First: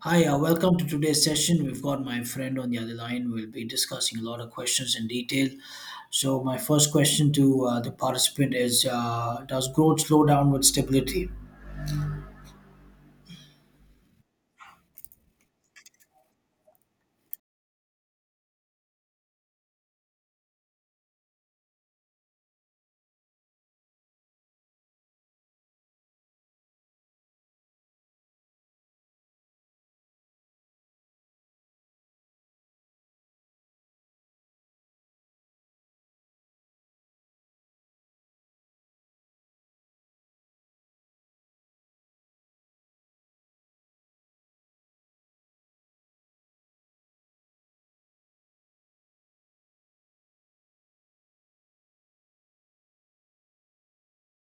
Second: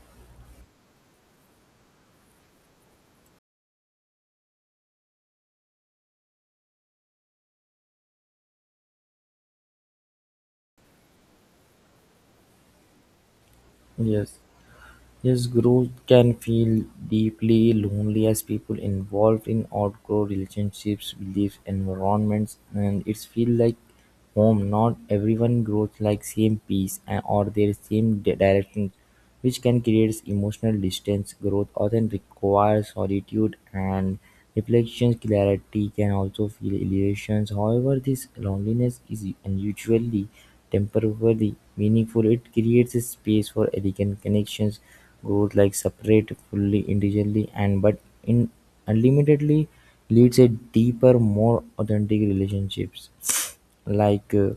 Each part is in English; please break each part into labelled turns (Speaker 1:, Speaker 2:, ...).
Speaker 1: Hi, welcome to today's session. We've got my friend on the other line. We'll be discussing a lot of questions in detail. So, my first question to the participant is does growth slow down with stability?
Speaker 2: Yes, yes, growth can feel deeply lonely as people involved in outgrow relationships, beliefs, environments, and it's feel like home. Not everyone grows like same peace and or their same direction, which can create emotional distance. Growth often requires solitude and reflection. Clarity can also feel illusions. However, this loneliness is unusually temporally meaningful. It creates a space for elegant connections, growth like separate fully individually and but in unlimitedly leads a deeper, more authentic relationships like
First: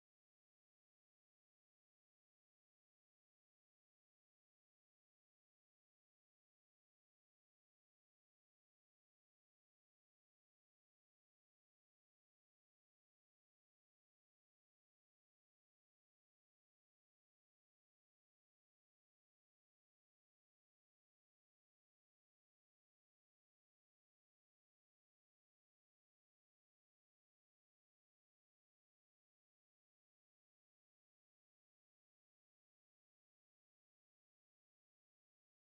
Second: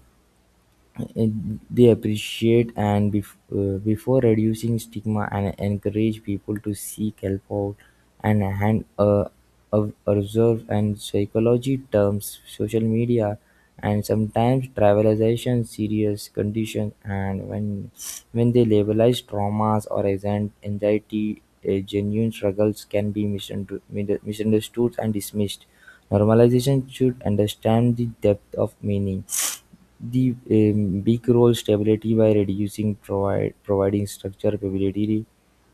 Speaker 2: they appreciate and before reducing stigma and encourage people to seek help out and hand observe and psychology terms social media and sometimes trivialization serious conditions and when they labelize traumas or anxiety. Genuine struggles can be misunderstood and dismissed. Normalization should understand the depth of meaning. The big role stability by reducing providing structure, stability,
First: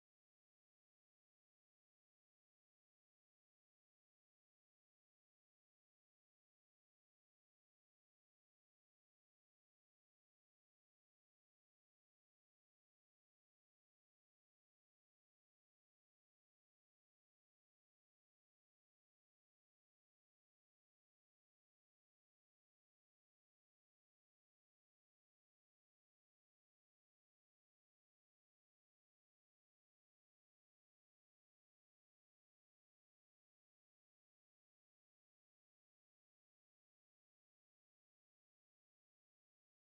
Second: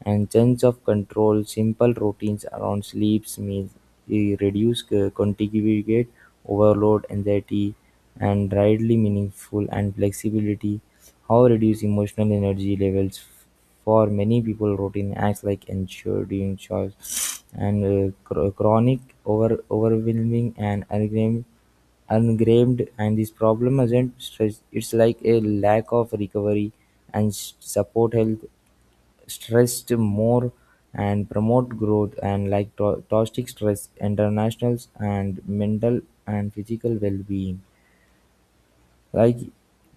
Speaker 2: and sense of control. Simple routines around sleeps means reduce contiguous overload, anxiety, and rightly meaningful and flexibility. How reduce emotional energy levels for many people routine acts like ensuring chores and chronic overwhelming and unexamined engraved, and this problem isn't stress—it's like a lack of recovery and support health, stressed more and promote growth and like toxic stress internationals and mental and physical well-being like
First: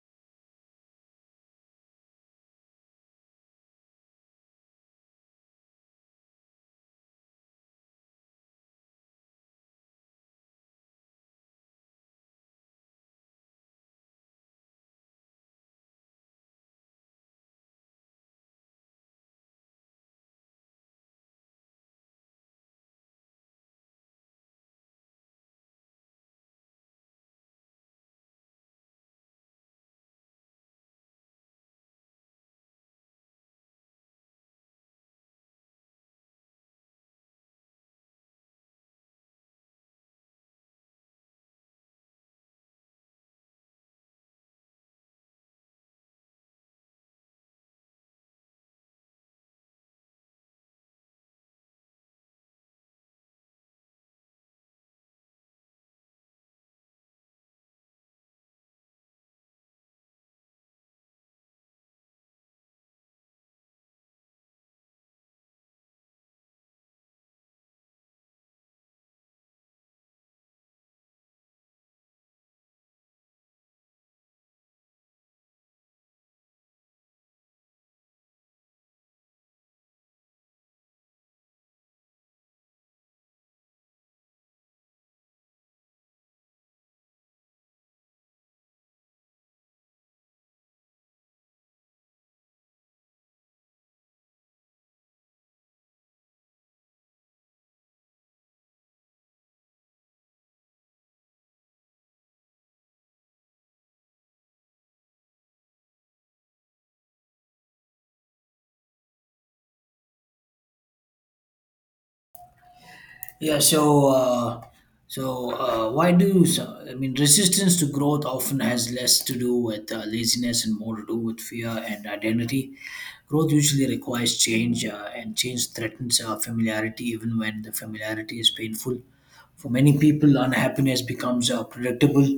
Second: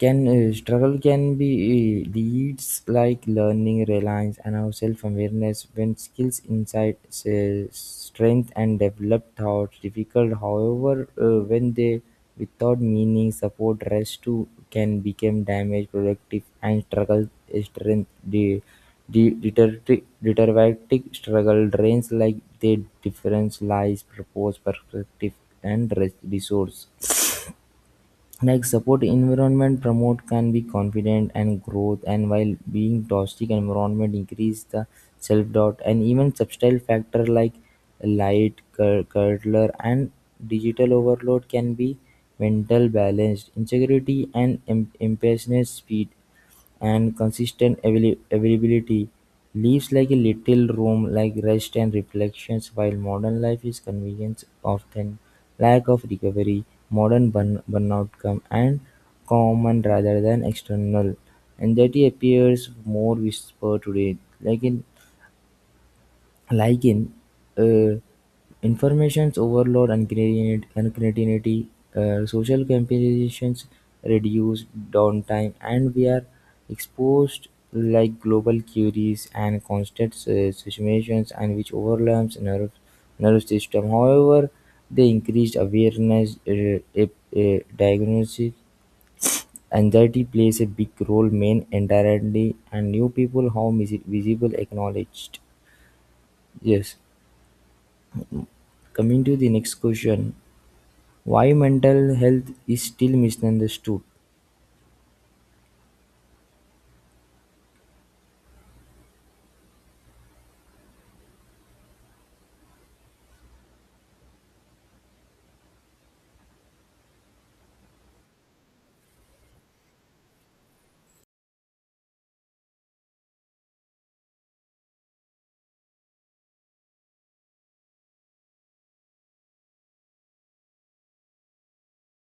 Speaker 2: can struggle can be leads like learning reliance and our self-awareness when skills insight say, strength and developed thoughts difficult. However when they without meaning support rest too can become damage productive and struggle, strength, the deteriorating struggle drains like the difference lies purpose perspective and resource like support environment promote can be confident and growth and while being toxic environment increase the self-doubt. And even subtle factor like light curler and digital overload can be mental balanced insecurity and impatience speed and consistent availability leaves like a little room like rest and reflections while modern life is convenience often lack of recovery modern burnout come and common rather than external. Anxiety appears more whisper today, like in like in uh, information's overload and concatenity, social comparisons reduce downtime, and we are exposed like global queries and constant situations and which overlaps nerve nervous system. However, they increased awareness, diagnosis, anxiety plays a big role, main indirectly, and new people how visible acknowledged. Yes. Coming to the next question, why mental health is still misunderstood?
Speaker 1: Yeah, so so why do so, I mean resistance to growth often has less to do with laziness and more to do with fear and identity. Growth usually requires change, and change threatens familiarity, even when the familiarity is painful. For many people, unhappiness becomes predictable,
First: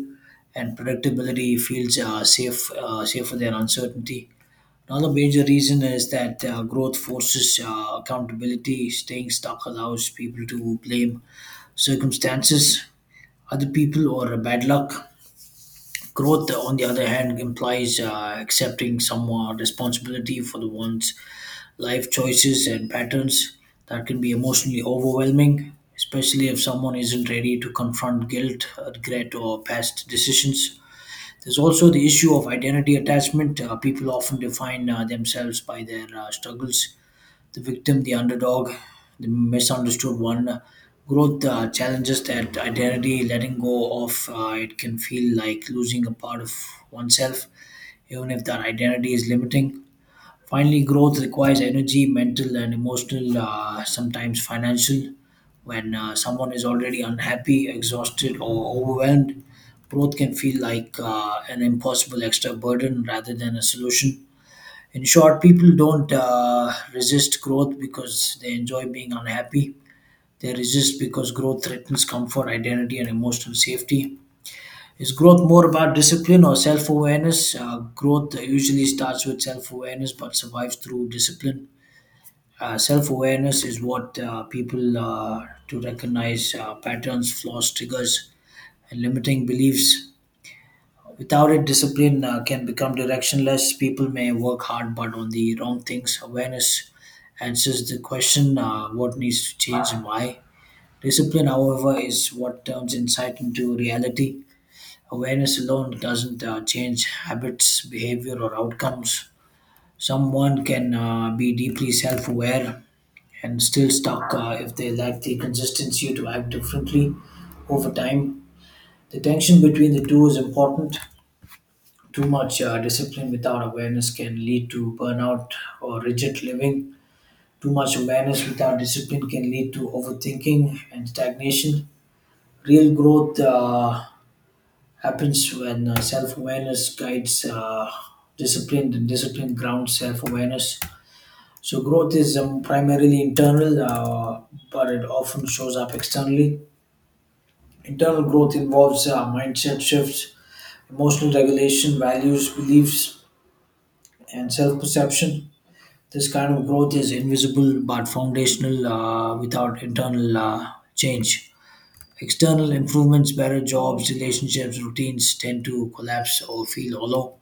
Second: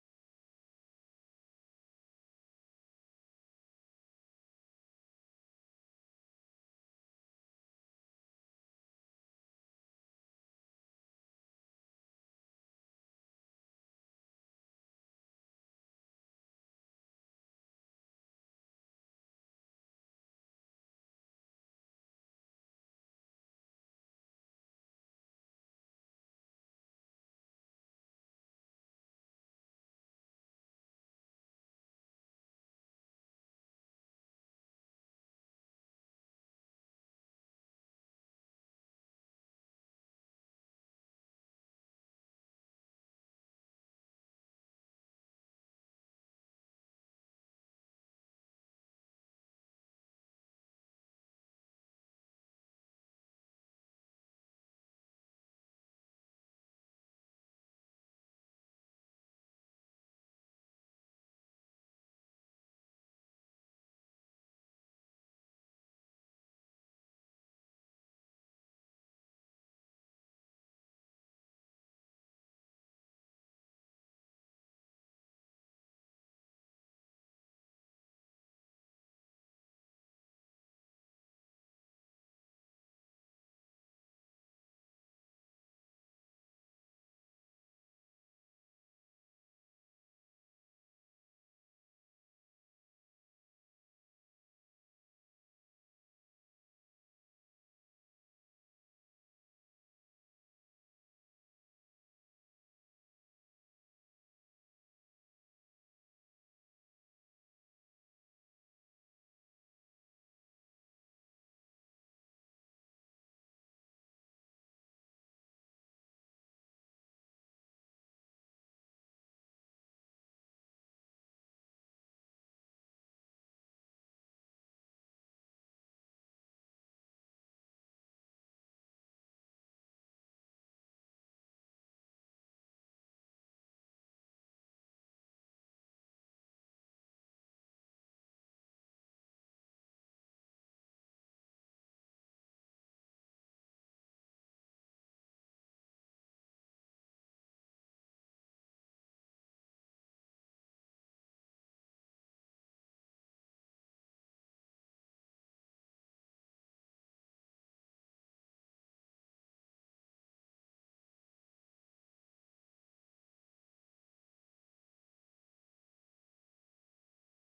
Speaker 1: and predictability feels safe, safer than uncertainty. Another major reason is that growth forces accountability. Staying stuck allows people to blame circumstances, other people, or bad luck. Growth, on the other hand, implies accepting some responsibility for the one's life choices and patterns. That can be emotionally overwhelming, especially if someone isn't ready to confront guilt, regret, or past decisions. There's also the issue of identity attachment. People often define themselves by their struggles: the victim, the underdog, the misunderstood one. Growth challenges that identity, letting go of it can feel like losing a part of oneself, even if that identity is limiting. Finally, growth requires energy, mental and emotional, sometimes financial. When someone is already unhappy, exhausted, or overwhelmed, growth can feel like an impossible extra burden rather than a solution. In short, people don't resist growth because they enjoy being unhappy. They resist because growth threatens comfort, identity, and emotional safety. Is growth more about discipline or self awareness? Growth usually starts with self awareness but survives through discipline. Self awareness is what people to recognize patterns, flaws, triggers, and limiting beliefs. Without it, discipline can become directionless. People may work hard but on the wrong things. Awareness answers the question what needs to change and why. Discipline, however, is what turns insight into reality. Awareness alone doesn't change habits, behavior, or outcomes. Someone can be deeply self aware and still stuck if they lack the consistency to act differently over time. The tension between the two is important. Too much discipline without awareness can lead to burnout or rigid living. Too much awareness without discipline can lead to overthinking and stagnation. Real growth happens when self-awareness guides discipline and discipline grounds self-awareness. So growth is primarily internal, but it often shows up externally. Internal growth involves mindset shifts, emotional regulation, values, beliefs, and self-perception. This kind of growth is invisible but foundational. Without internal change, external improvements, better jobs, relationships, routines, tend to collapse or feel hollow.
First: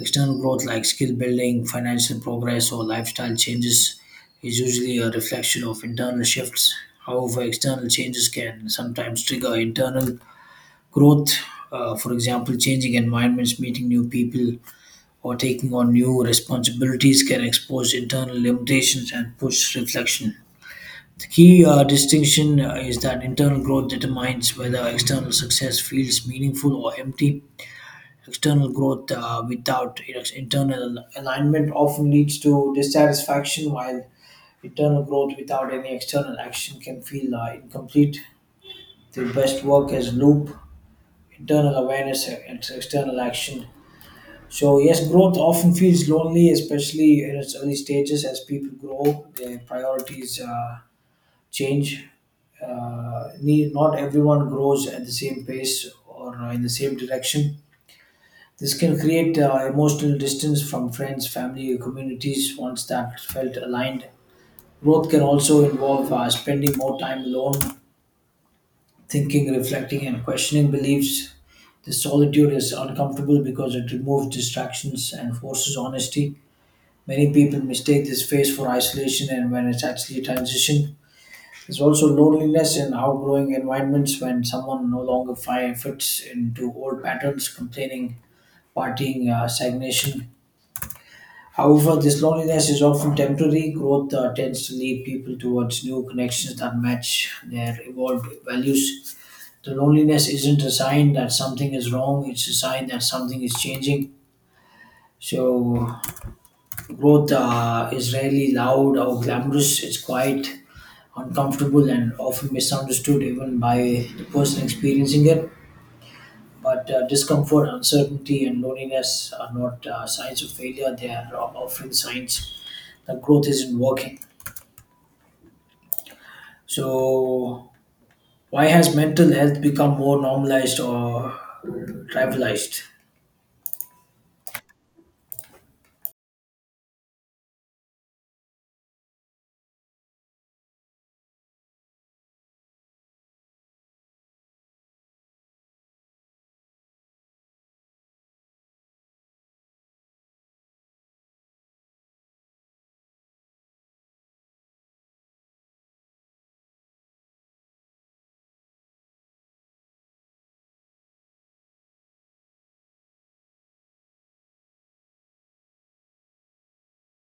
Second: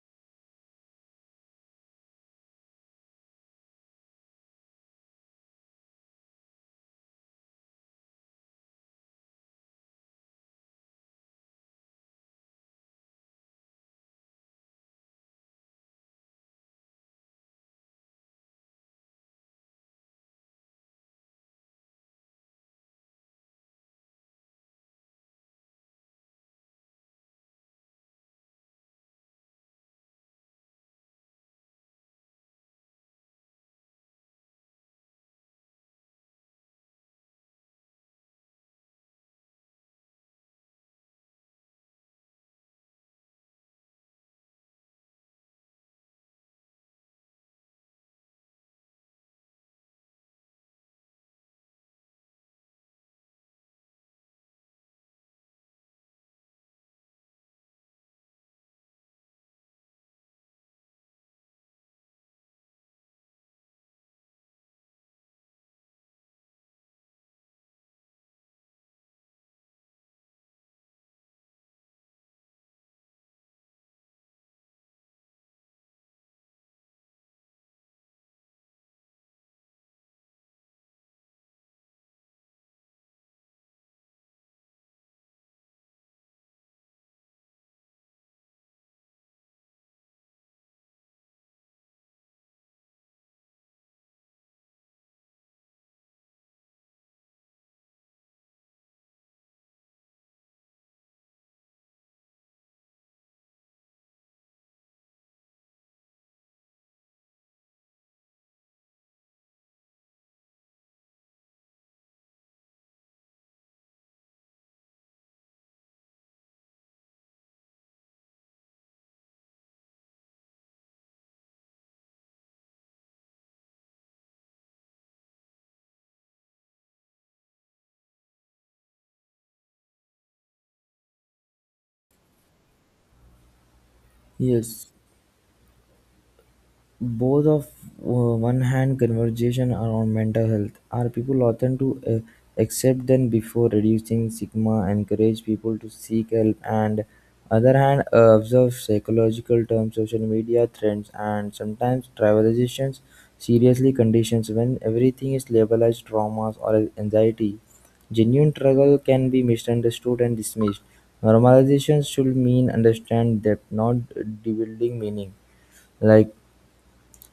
Speaker 1: External growth like skill building, financial progress, or lifestyle changes is usually a reflection of internal shifts. However, external changes can sometimes trigger internal growth. For example, changing environments, meeting new people, or taking on new responsibilities can expose internal limitations and push reflection. The key distinction is that internal growth determines whether external success feels meaningful or empty. External growth without internal alignment often leads to dissatisfaction, while internal growth without any external action can feel incomplete. The best work is loop, internal awareness, and external action. So, yes, growth often feels lonely, especially in its early stages as people grow, their priorities change. Not everyone grows at the same pace or in the same direction. This can create emotional distance from friends, family, or communities once that felt aligned. Growth can also involve spending more time alone, thinking, reflecting, and questioning beliefs. This solitude is uncomfortable because it removes distractions and forces honesty. Many people mistake this phase for isolation, and when it's actually transition, there's also loneliness in outgrowing environments when someone no longer fits into old patterns, complaining, partying, stagnation. However, this loneliness is often temporary. Growth tends to lead people towards new connections that match their evolved values. The loneliness isn't a sign that something is wrong, it's a sign that something is changing. So, growth is rarely loud or glamorous, it's quiet, uncomfortable, and often misunderstood even by the person experiencing it. But discomfort, uncertainty, and loneliness are not signs of failure, they are often signs that growth isn't working. So, why has mental health become more normalized or trivialized?
Speaker 2: Yes. Both of one-hand conversation around mental health are people often to accept them before reducing stigma, encourage people to seek help, and other hand observe psychological terms, social media trends, and sometimes trivializations seriously conditions when everything is labeled as traumas or anxiety. Genuine struggle can be misunderstood and dismissed. Normalization should mean understand depth, not debuilding meaning. Like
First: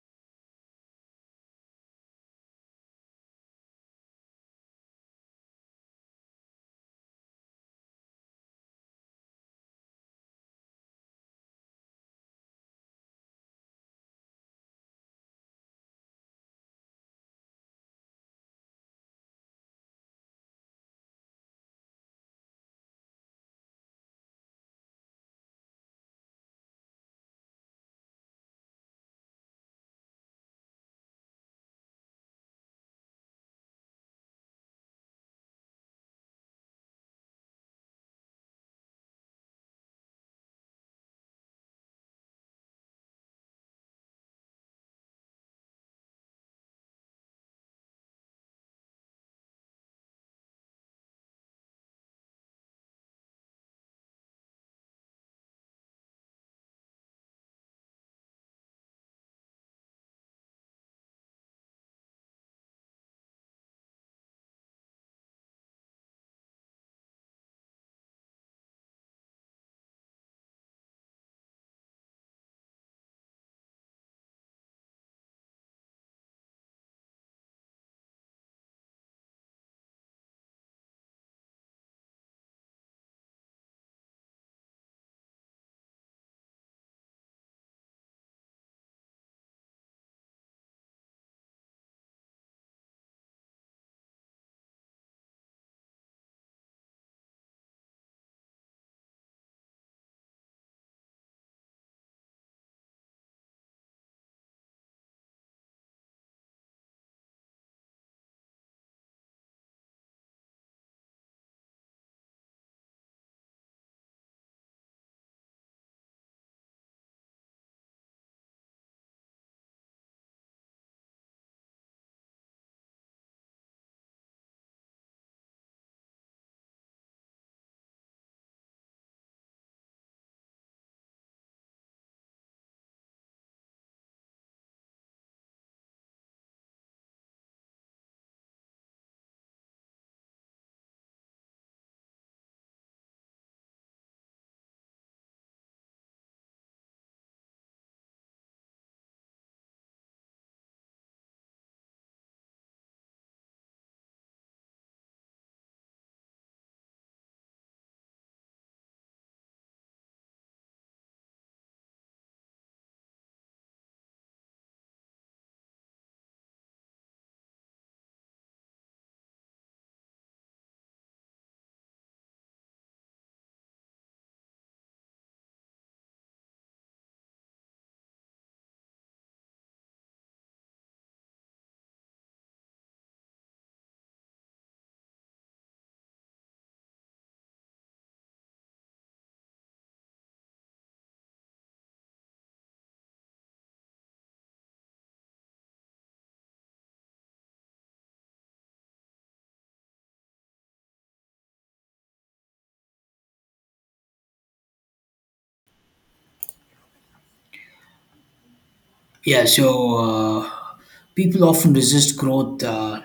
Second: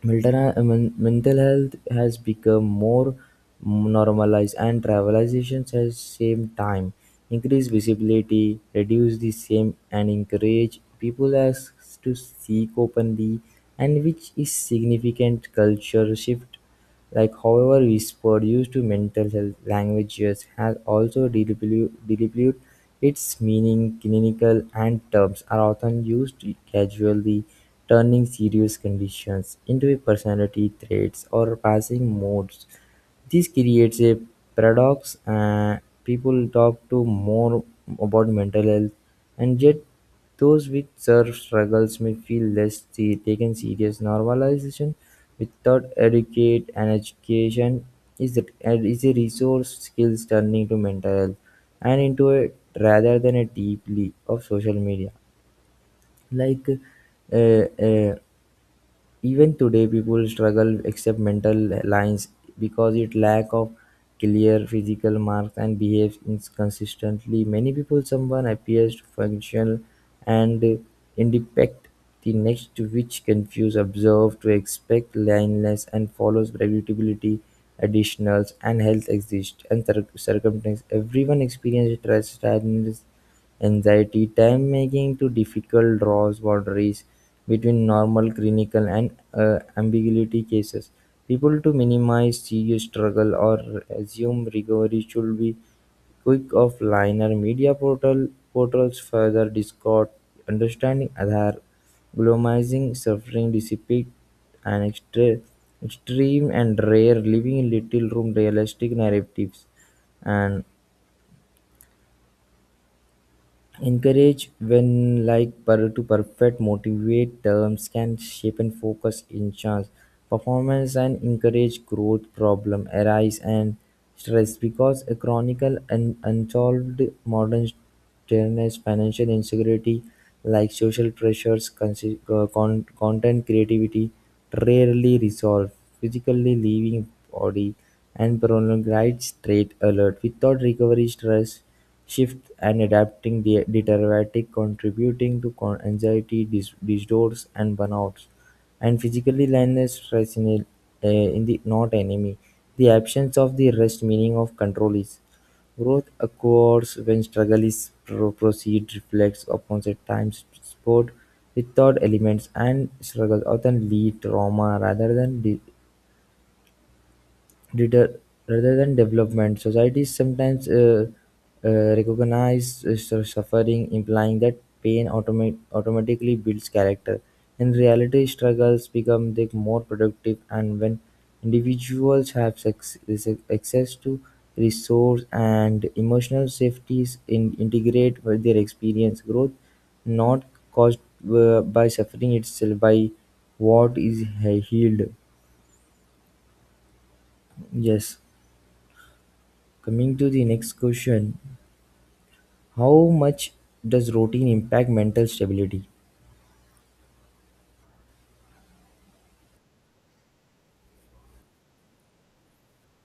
Speaker 2: mental, mental health has become more normalized and travelization has same time increase visibility reduce the same and encourage people as to seek openly and which is significant culture shift like, however, is produced to mental health, language use has also developed its meaning. Clinical and terms are often used casually, turning serious conditions into a personality traits or passing modes. This creates a paradox: people talk to more about mental health, and yet those with serve struggles may feel less taken serious. Normalization without educate and education is a, is a resource skills turning to mental health and into it rather than a deeply of social media like, uh, uh, even today, people struggle except mental lines because it lack of clear physical marks and behaves inconsistently. Many people, someone appears functional and independent the next, which confuse observe to expect lineness and follows predictability. Additionals and health exist and circumstance. Everyone experiences stress, sadness, anxiety time making to difficult draws boundaries between normal clinical and ambiguity cases. People to minimize serious struggle or assume recovery should be quick of liner media portals further discord understanding Aadhaar globalizing suffering dissipate and extreme and rare leaving little room realistic narratives and encourage when like per to perfect motivate terms can shape and focus in chance performance and encourage growth problem arise and stress because a chronicle and unsolved modern stress financial insecurity like social pressures, content creativity rarely resolve physically leaving body and prolonged right straight alert without recovery stress shift and adapting the diuretic contributing to anxiety, disorders and burnouts. And physically lioness stress in, it, in the not enemy. The absence of the rest meaning of control is growth occurs when struggle is proceed reflects upon the time sport without elements and struggle often lead trauma rather than deter- rather than development. Societies sometimes uh, recognize suffering, implying that pain automatically builds character. In reality, struggles become the more productive, and when individuals have access to resource and emotional safeties, integrate with their experience growth, not caused by suffering itself, by what is healed. Yes. Coming to the next question, how much does routine impact mental stability?
Speaker 1: Yeah, so people often resist growth uh,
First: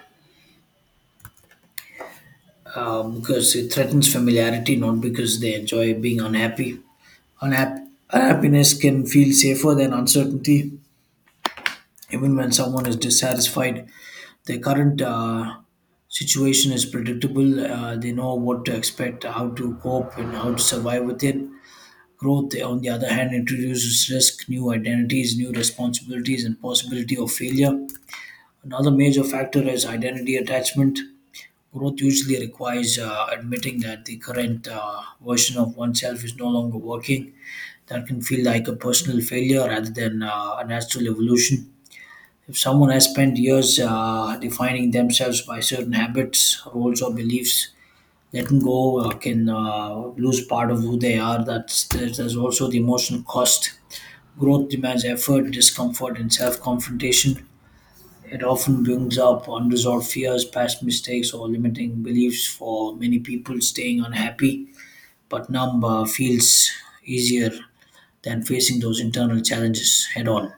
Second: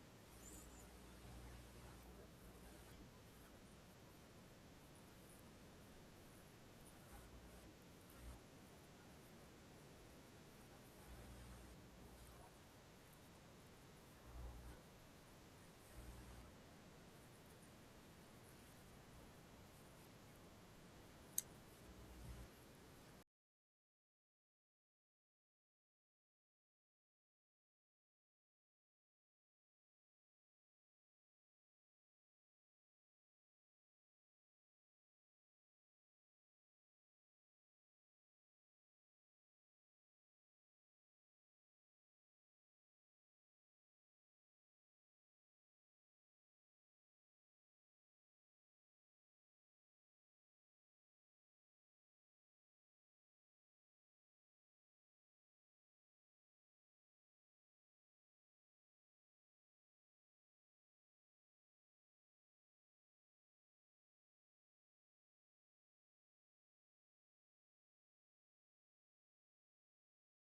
Speaker 1: uh, because it threatens familiarity, not because they enjoy being unhappy. Unhappiness can feel safer than uncertainty, even when someone is dissatisfied. Their current situation is predictable, they know what to expect, how to cope, and how to survive with it. Growth, on the other hand, introduces risk, new identities, new responsibilities, and possibility of failure. Another major factor is identity attachment. Growth usually requires admitting that the current version of oneself is no longer working. That can feel like a personal failure rather than a natural evolution. If someone has spent years defining themselves by certain habits, roles, or beliefs, letting go can lose part of who they are. There's also the emotional cost. Growth demands effort, discomfort, and self-confrontation. It often brings up unresolved fears, past mistakes, or limiting beliefs. For many people, staying unhappy but numb feels easier than facing those internal challenges head on.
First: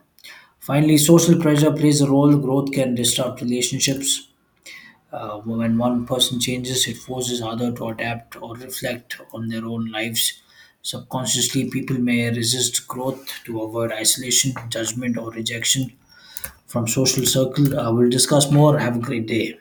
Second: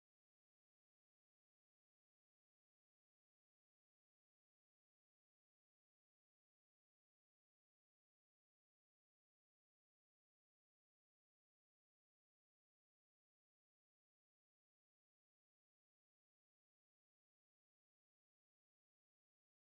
Speaker 1: Finally, social pressure plays a role. Growth can disrupt relationships. When one person changes, it forces other to adapt or reflect on their own lives. Subconsciously, people may resist growth to avoid isolation, judgment, or rejection from social circle. We'll discuss more. Have a great day.